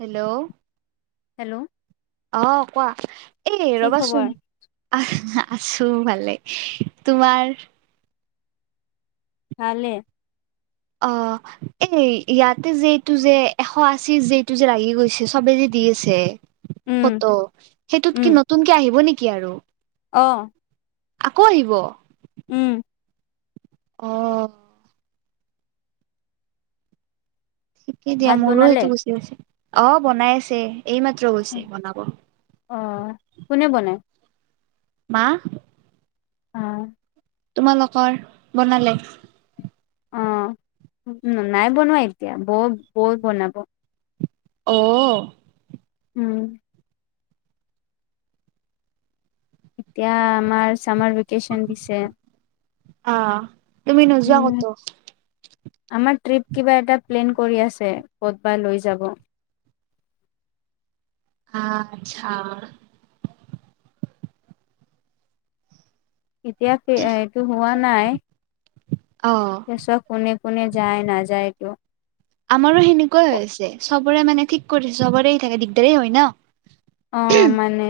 Hello hello অঁ কোৱা এই কি খবৰ ৰবাচোন আছো ভালে তোমাৰ ভালে অঁ এই ইয়াতে যে এইটো যে এশ আশী যে টো যে লাগি গৈছে চবে যে দি আছে উম ফটো সেইটোত কি নতুনকে আহিব নেকি আৰু অঁ আকৌ আহিব উম অঁ ঠিকেই দিয়া ভাত মোৰো বনালে সেইটো গুচি গৈছে অঁ বনাই আছে এইমাত্ৰ গৈছে বনাব অ কোনে বনাই মা অঁ তোমালোকৰ বনালে অঁ নাই বনোৱা এতিয়া বৌ বৌ বনাব অঁ উম এতিয়া আমাৰ চামাৰ ভেকেচন দিছে অঁ উম আমাৰ ট্ৰিপ কিবা এটা প্লেন কৰি আছে ক'ত বা লৈ যাব অঁ আচ্ছা এতিয়া সেইয়া-এইটো হোৱা নাই। অ [unintelligible] কোনে কোনে যায় নাযায় কিয়? আমাৰো সেনেকুৱাই হৈ আছে, চবৰে মানে ঠিক কৰিছে, চবৰে থাকে দিগদাৰেই হয় ন। অ', মানে,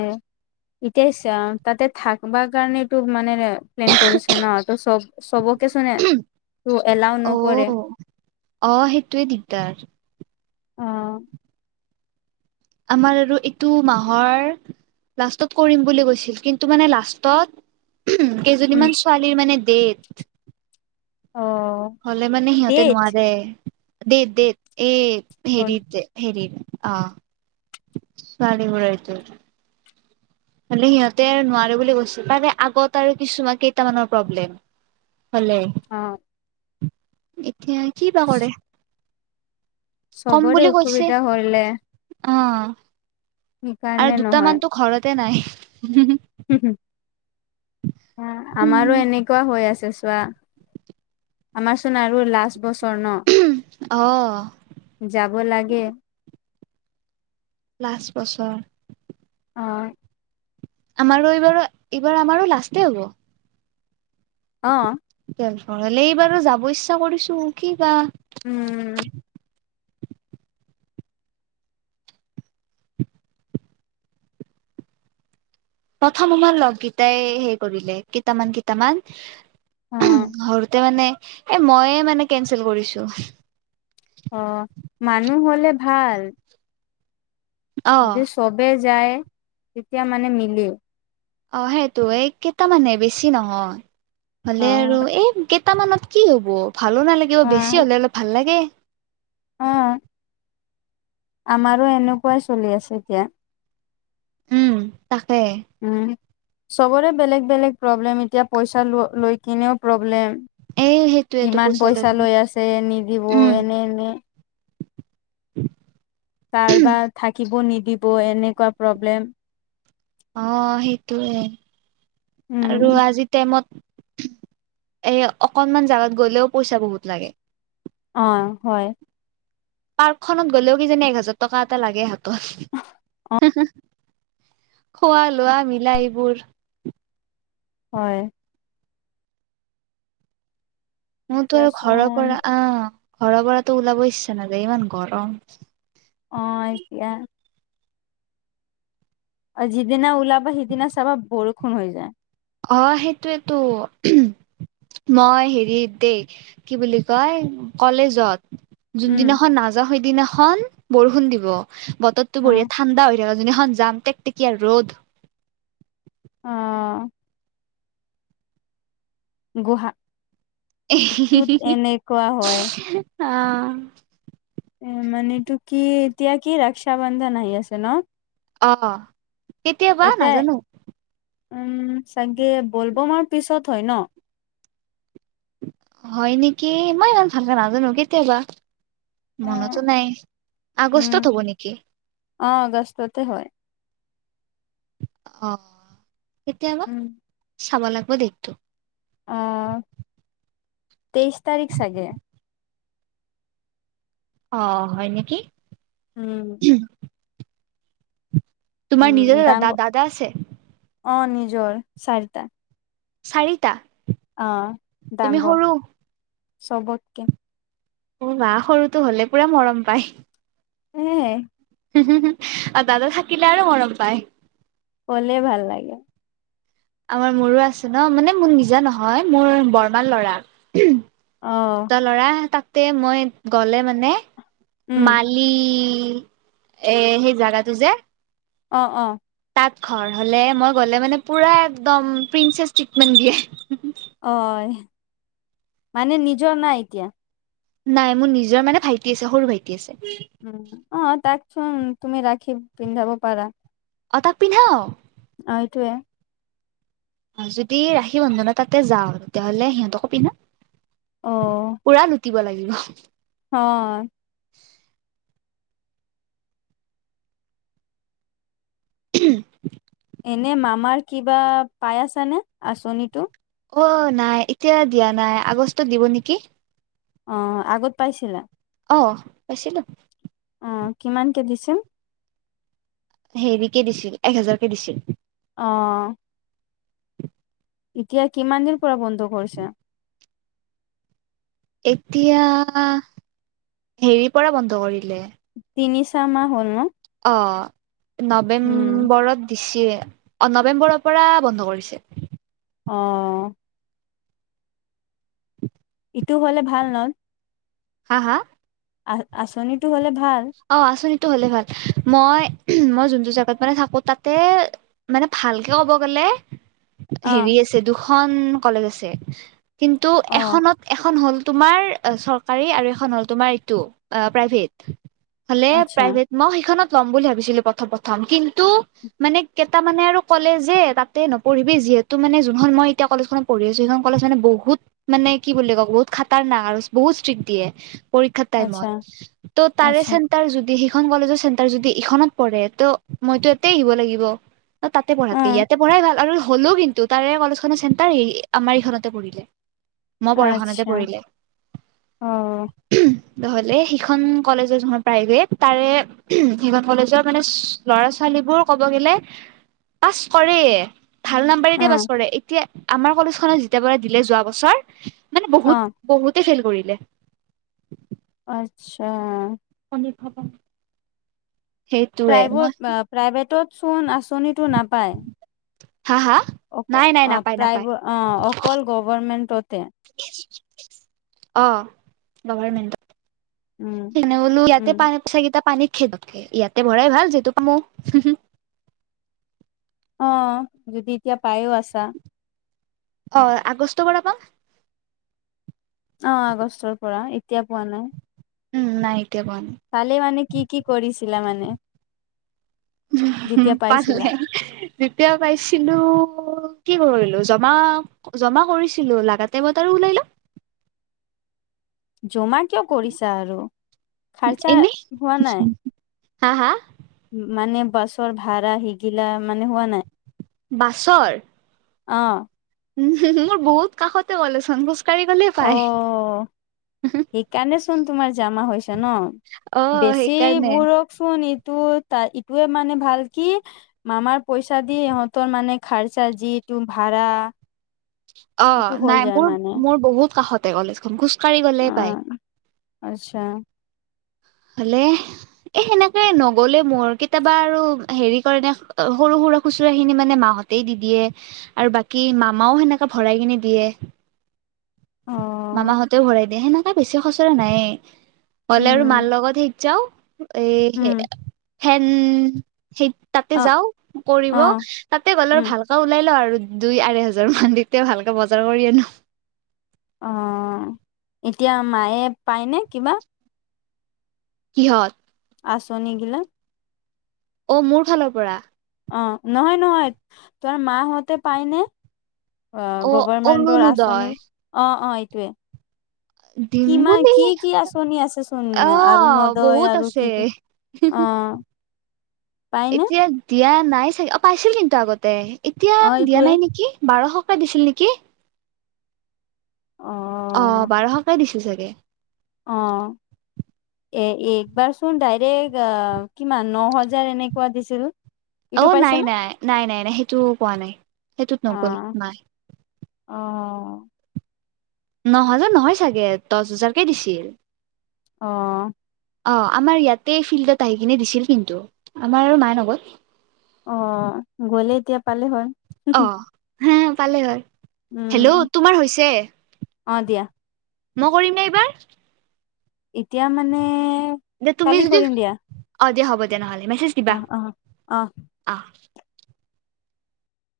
এতিয়া [unintelligible] তাতে থাকিব কাৰণেতো মানে প্লেন কৰিছে ন, ত' চব-চবকেচোন তো এলাও অ নকৰে। অ', সেইটোৱে দিগদাৰ। অ'। আমাৰ আৰু এইটো মাহৰ লাষ্টত কৰিম বুলি কৈছিল কিন্তু মানে লাষ্টত কেইজনীমান ছোৱালীৰ মানে দেত অ হ'লে মানে সিহঁতে তেজ নোৱাৰে দেত দেত এই অ হেৰি যে হেৰি অঁ ছোৱালীবোৰৰ এইটো হলে সিহঁতে আৰু নোৱাৰে বুলি কৈছিল মানে আগত আৰু কিছুমান কেইটামানৰ প্ৰব্লেম হলে এতিয়া কি বা কৰে কম চবৰে বুলি কৈছে অসুবিধা হ'লে অ'। আৰু সেইকাৰণে নহয় দুটামানতো ঘৰতে নাই। অ', আমাৰো এনেকুৱা হৈ আছে চ কুৱা, আমাৰচোন আৰু লাষ্ট বস্ স্বৰ্ণ, অ যাব লাগে। লাষ্ট বছৰ। অ'। আমাৰো এইবাৰো, এইবাৰ আমাৰো লাষ্টেই হ'ব। অ'। ঘৰলে বাৰু যাব ইচ্ছা কৰিছো, কি বা উম। প্ৰথম আমাৰ লগকেইটাই হেৰি কৰিলে, কেইটামান কেইটামান। অ কৰোঁতে মানে এ ময়ে মানে কেঞ্চেল কৰিছো। অ', মানুহ হ'লে ভাল। অ যদি চবে যায়, তেতিয়া মানে মিলে। অ', সেইটোৱেই, কেইটামানহে বেছি নহয়, অ হ'লে আৰু এই কেট টামানত কি হ'ব, ভালো নালাগিব, অ বেছি হ'লে অলপ ভাল লাগে। অ'। আমাৰো এনেকুৱাই চলি আছে এতিয়া। উম, তাকে। উম চবৰে বেলেগ বেলেগ প্ৰব্লেম, এতিয়া পইচা ল-লৈ কিনেও প্ৰব্লেম এই সেইটোয়েতো ইমান পইচা লাগিব লৈ আছে, নিদিব উম এনে এনে। [inaudible] কাৰবাৰ থাকিব নিদিব, এনেকুৱা প্ৰব্লেম। অ', সেইটোৱে, আৰু উম আজিৰ টাইমত এই অকনমান জাগাত গ'লেও পইচা বহুত লাগে। অ', হয়। পাৰ্কখনত গ'লেও কিজানি এক হাজাৰ টকা এটা লাগে হাতত। খোৱা লোৱা মিলাই এইবোৰ হয়। মোৰতো এতিয়া আৰু ঘৰৰ চোন পৰা অ' ঘৰৰ পৰাতো ওলাব ইচ্ছা নাযায়, ইমান গৰম। অ', এতিয়া আৰু যিদিনা ওলাবা সিদিনা চাবা বৰষুণ হৈ যায়। অ', সেইটোৱেইতো মই হেৰিত দেই, কি বুলি কয়, কলেজত উম জোনদিনাখন নাযাওঁ সেইদিনাখন বৰষুণ দিব, বতৰটো অ বঢ়িয়া ঠাণ্ডা হৈ যিদিনাখন যাম টেকটেকীয়া ৰ'দ অ' গুহা হয় অ' উম মানে এইটো কি এতিয়া কি, ৰক্ষা বন্ধন আহি আছে ন? অ', কেতিয়া বা, এটা নাজানো। উম, চাগে বলব'মৰ পিছত হয় ন? হয় নেকি, মই ইমান ভালকে নাজানো, কেতিয়াবা। অ মনতো নাই, উম আগষ্টত হ'ব নেকি? অ', আগষ্টতে হয়। অ', কেতিয়াবা, উম চাব লাগিব ডেটটো। অ', তেইছ তাৰিখ চাগে। অ', হয় নেকি। উম। তোমাৰ উম নিজৰে ডাঙৰ দাদ-দাদা আছে? অ', নিজৰ, চাৰিটা। চাৰিটা? অ', তুমি ডাঙৰ, সৰু চবতকে অ' মা, সৰুটো হ'লে পুৰা মৰম পায়। উম। দাদা থাকিলে আৰু মৰম পায়। ক'লে ভাল লাগে। আমাৰ মোৰো আছে ন, মানে মোৰ নিজৰ নহয়, মোৰ বৰমাৰ ল'ৰা। অ দুটা ল'ৰা তাতে মই গ'লে মানে উম মালি এই সেই জাগাতো যে অ' অ'। তাত ঘৰ হ'লে মই গ'লে মানে পুৰা একদম প্ৰিন্চেচ ট্ৰিটমেণ্ট দিয়ে। অ', মানে নিজৰ নাই এতিয়া? নাই, মোৰ নিজৰ মানে ভাইটি আছে, সৰু ভাইটি আছে। উম অ তাকচোন তুমি ৰাখি পিন্ধাব পাৰা। অ', তাক পিন্ধাও। সেইটোৱে। যদি ৰাখি বন্ধনত তাতে যাওঁ, তেতিয়াহ'লে সিহঁতকো পিন্ধাওঁ। অ'। দিব লাগিব। অ'। [unintelligible] উম এনে মামাৰ কিবা পাই আছা নে, আঁচনিতো? অ', নাই, এতিয়া দিয়া নাই, আগষ্টত দিব নেকি। অ', আগত পাইছিলা? অ', পাইছিলো। অ', কিমানকে দিছিল? হেৰিকে দিছিল, এক হেজাৰকে দিছিল। অ'। এতিয়া কিমান দিন পৰা বন্ধ কৰিছে? এতিয়া, হেৰি পৰা বন্ধ কৰিলে। তিনি ছ মাহ হ'ল ন অ উম নৱেম্বৰত দিছে নৱেম্বৰৰ পৰা বন্ধ কৰিছে অ ইটো হ'লে ভাল নয় হা হা আ আচনিটো হ'লে ভাল অ আছনি টো হ'লে ভাল, মই-মই যোনটো জেগাত মানে থাকো তাতে মানে ভালকে ক'ব গ'লে [unintelligible] হেৰি আছে দুখন কলেজ আছে, কিন্তু অ এখনত এখন হ'ল তোমাৰ চৰকাৰী আৰু এখন হ'ল তোমাৰ এইটো প্ৰাইভেট। হ'লে আচ্ছা প্ৰাইভেট, মই সেইখনত ল'ম বুলি ভাবিছিলো প্ৰথম প্ৰথম, কিন্তু মানে কেইটামানে আৰু ক'লে যে তাতে নপঢ়িবি, যি যিহেতু মানে জোনখন মই এতিয়া কলেজখনত পঢ়ি আছো, সেইখন কলেজ মানে বহুত মানে কি বুলি ক'ম বহুত খাতাৰনাক আৰু বহুত স্ত্ৰীক্ট দিয়ে পৰীক্ষা আচ্ছা টাইমত, ত' তাৰে আচ্ছা চেণ্টাৰ জোনটো দি সিখন কলেজৰ চেণ্টাৰ যদি ইখনত পৰে মইতো এতে আহিব লাগিব ত তাতে অ পঢ়াতকে ইয়াতে পঢ়াই গাল আৰু হলেও কিন্তু তাৰে কলেজখনৰ চেণ্টাৰ হ আমাৰ এইখনতে পৰিলে মই পঢ়া খনতে আচ্ছা পৰিলে অ নহলে সিখন কলেজৰ যখন প্ৰাইভেট তাৰে সিখন কলেজৰ মানে ল'ৰা ছোৱালীবোৰ ক'ব গ'লে পাছ কৰে ভাল নাম্বাৰ অ দিয়ে পাছ কৰে এতিয়া আমাৰ কলেজখনত যেতিয়াৰ পৰা দিলে যোৱা বছৰ মানে অ বহুত বহুতে ফেল কৰিলে আচ্ছা লিখাব প্ৰাইভেট প্ৰাইভেটত চোন আঁচনিটো নাপায় হা হা অ নাই নাই অ নাপায় নাপায় প্ৰাইভ অ অকল গভৰমেণ্ট অ উম গভাৰমেন্টত সেইনে বোলো উম ইয়াতে পানিত পইচাকেইটা পানীত ইয়াতে ভৰাই ভাল যিটো পামো আহ যদি এতিয়া পায়ো আছা অ [unintelligible] অ আগষ্টৰ পৰা এতিয়া পোৱা নাই উম নাই এতিয়া পোৱা তালে মানে কি কি কৰিছিলা মানে যেতিয়া পাইছিলা পালে যেতিয়া পাইছিলো কি কৰিলো জমা জমা কৰিছিলো লাগা টাইমত আৰু ওলাই ল জমা কিয় কৰিছা আৰু খাৰচা এনে হোৱা নাই হা হা মানে বাছৰ ভাড়া সিগিলা মানে হোৱা নাই বাছৰ অ উম মোৰ বহু কাষতে হলাচোন অ সেইকাৰণে চোন তোমাৰ জামা হৈছে ন অ বেছি সেইকাৰণে বোৰকচোন ই টো ত ইটোয়ে মানে ভাল কি মামাৰ পইচা দি ইহঁতৰ মানে খাৰচা জি ৰূম ভাড়া অ এইটো হৈ নাই যায় মোৰ মানে মোৰ বহুত কাষতে কলেজখন খোজ কাঢ়ি গ'লে অ পাই আচ্ছা ভালে এ সেনেকে নগলে মোৰ কেতিয়াবা আৰু হেৰি কৰে ন সৰু সৰু কুকুৰা খুচুৰা খিনি মানে মাহতেই দি দিয়ে আৰু বাকী মামাও সেনেকে ভৰাই কিনে দিয়ে [inaudible] অ মামাহঁতেও ভৰাই দিয়ে সেনেকে বেছি খচৰা নাই হলে আৰু মাৰ উম লগত সেই যাও এ উম হেন সেই তাতে অ যাওঁ কৰিব অ তাতে গলে উম আৰু ভালকে ওলাই লও আৰু দুই আঢ় হোজাৰ মান দি তে ভালকে বজাৰ কৰি আনো অ এতিয়া মায়ে পায়নে কিবা কিহত আচনি গিলা অ মোৰ ফালৰ পৰা অ নহয় নহয় তোমাৰ মা হঁতে পাইনে অ অ গভৰমেন্টৰ অৰুণোদয় আঁচনিৰ অ অ এইটোৱে দিম কিমান বুলি কি কি আচনি আছেচোন অ অৰুণোদয় বহুত আৰু আছে কি কি অ পায়নে এতিয়া দিয়া নাই চাগে পাইছিল কিন্তু আগতে এতিয়া অ দিয়া এইটোৱে নাই নেকি বাৰশকে দিছিল নেকি অ অ বাৰশকে দিছে চাগে অহ এ একবাৰ চোন ডাইৰেক্ আহ কিমান ন হাজাৰ এনেকুৱা দিছিল অ ইটো পাইছে নাই ন নাই নাই নাই নাই সেইটো পোৱা নাই সেইটোত নগল অ মাই অ ন হাজাৰ নহয় চাগে দচ হাজাৰকে দিছিল অহ অঁ আমাৰ ইয়াতে ফিল্ডত আহি কিনে দিছিল কিন্তু আমাৰ আৰু মায়ে নগল অ গলে এতিয়া পালে হয় অ হা পালে হয় উম হেল্ল' তোমাৰ হৈছে অ দিয়া মই কৰিমনে এইবাৰ এতিয়া মানে দে তুমি কালি যদি কৰিম দিয়া অ দিয়া হ'ব দিয়া নহ'লে মেছেজ অ দিবা অ অ অ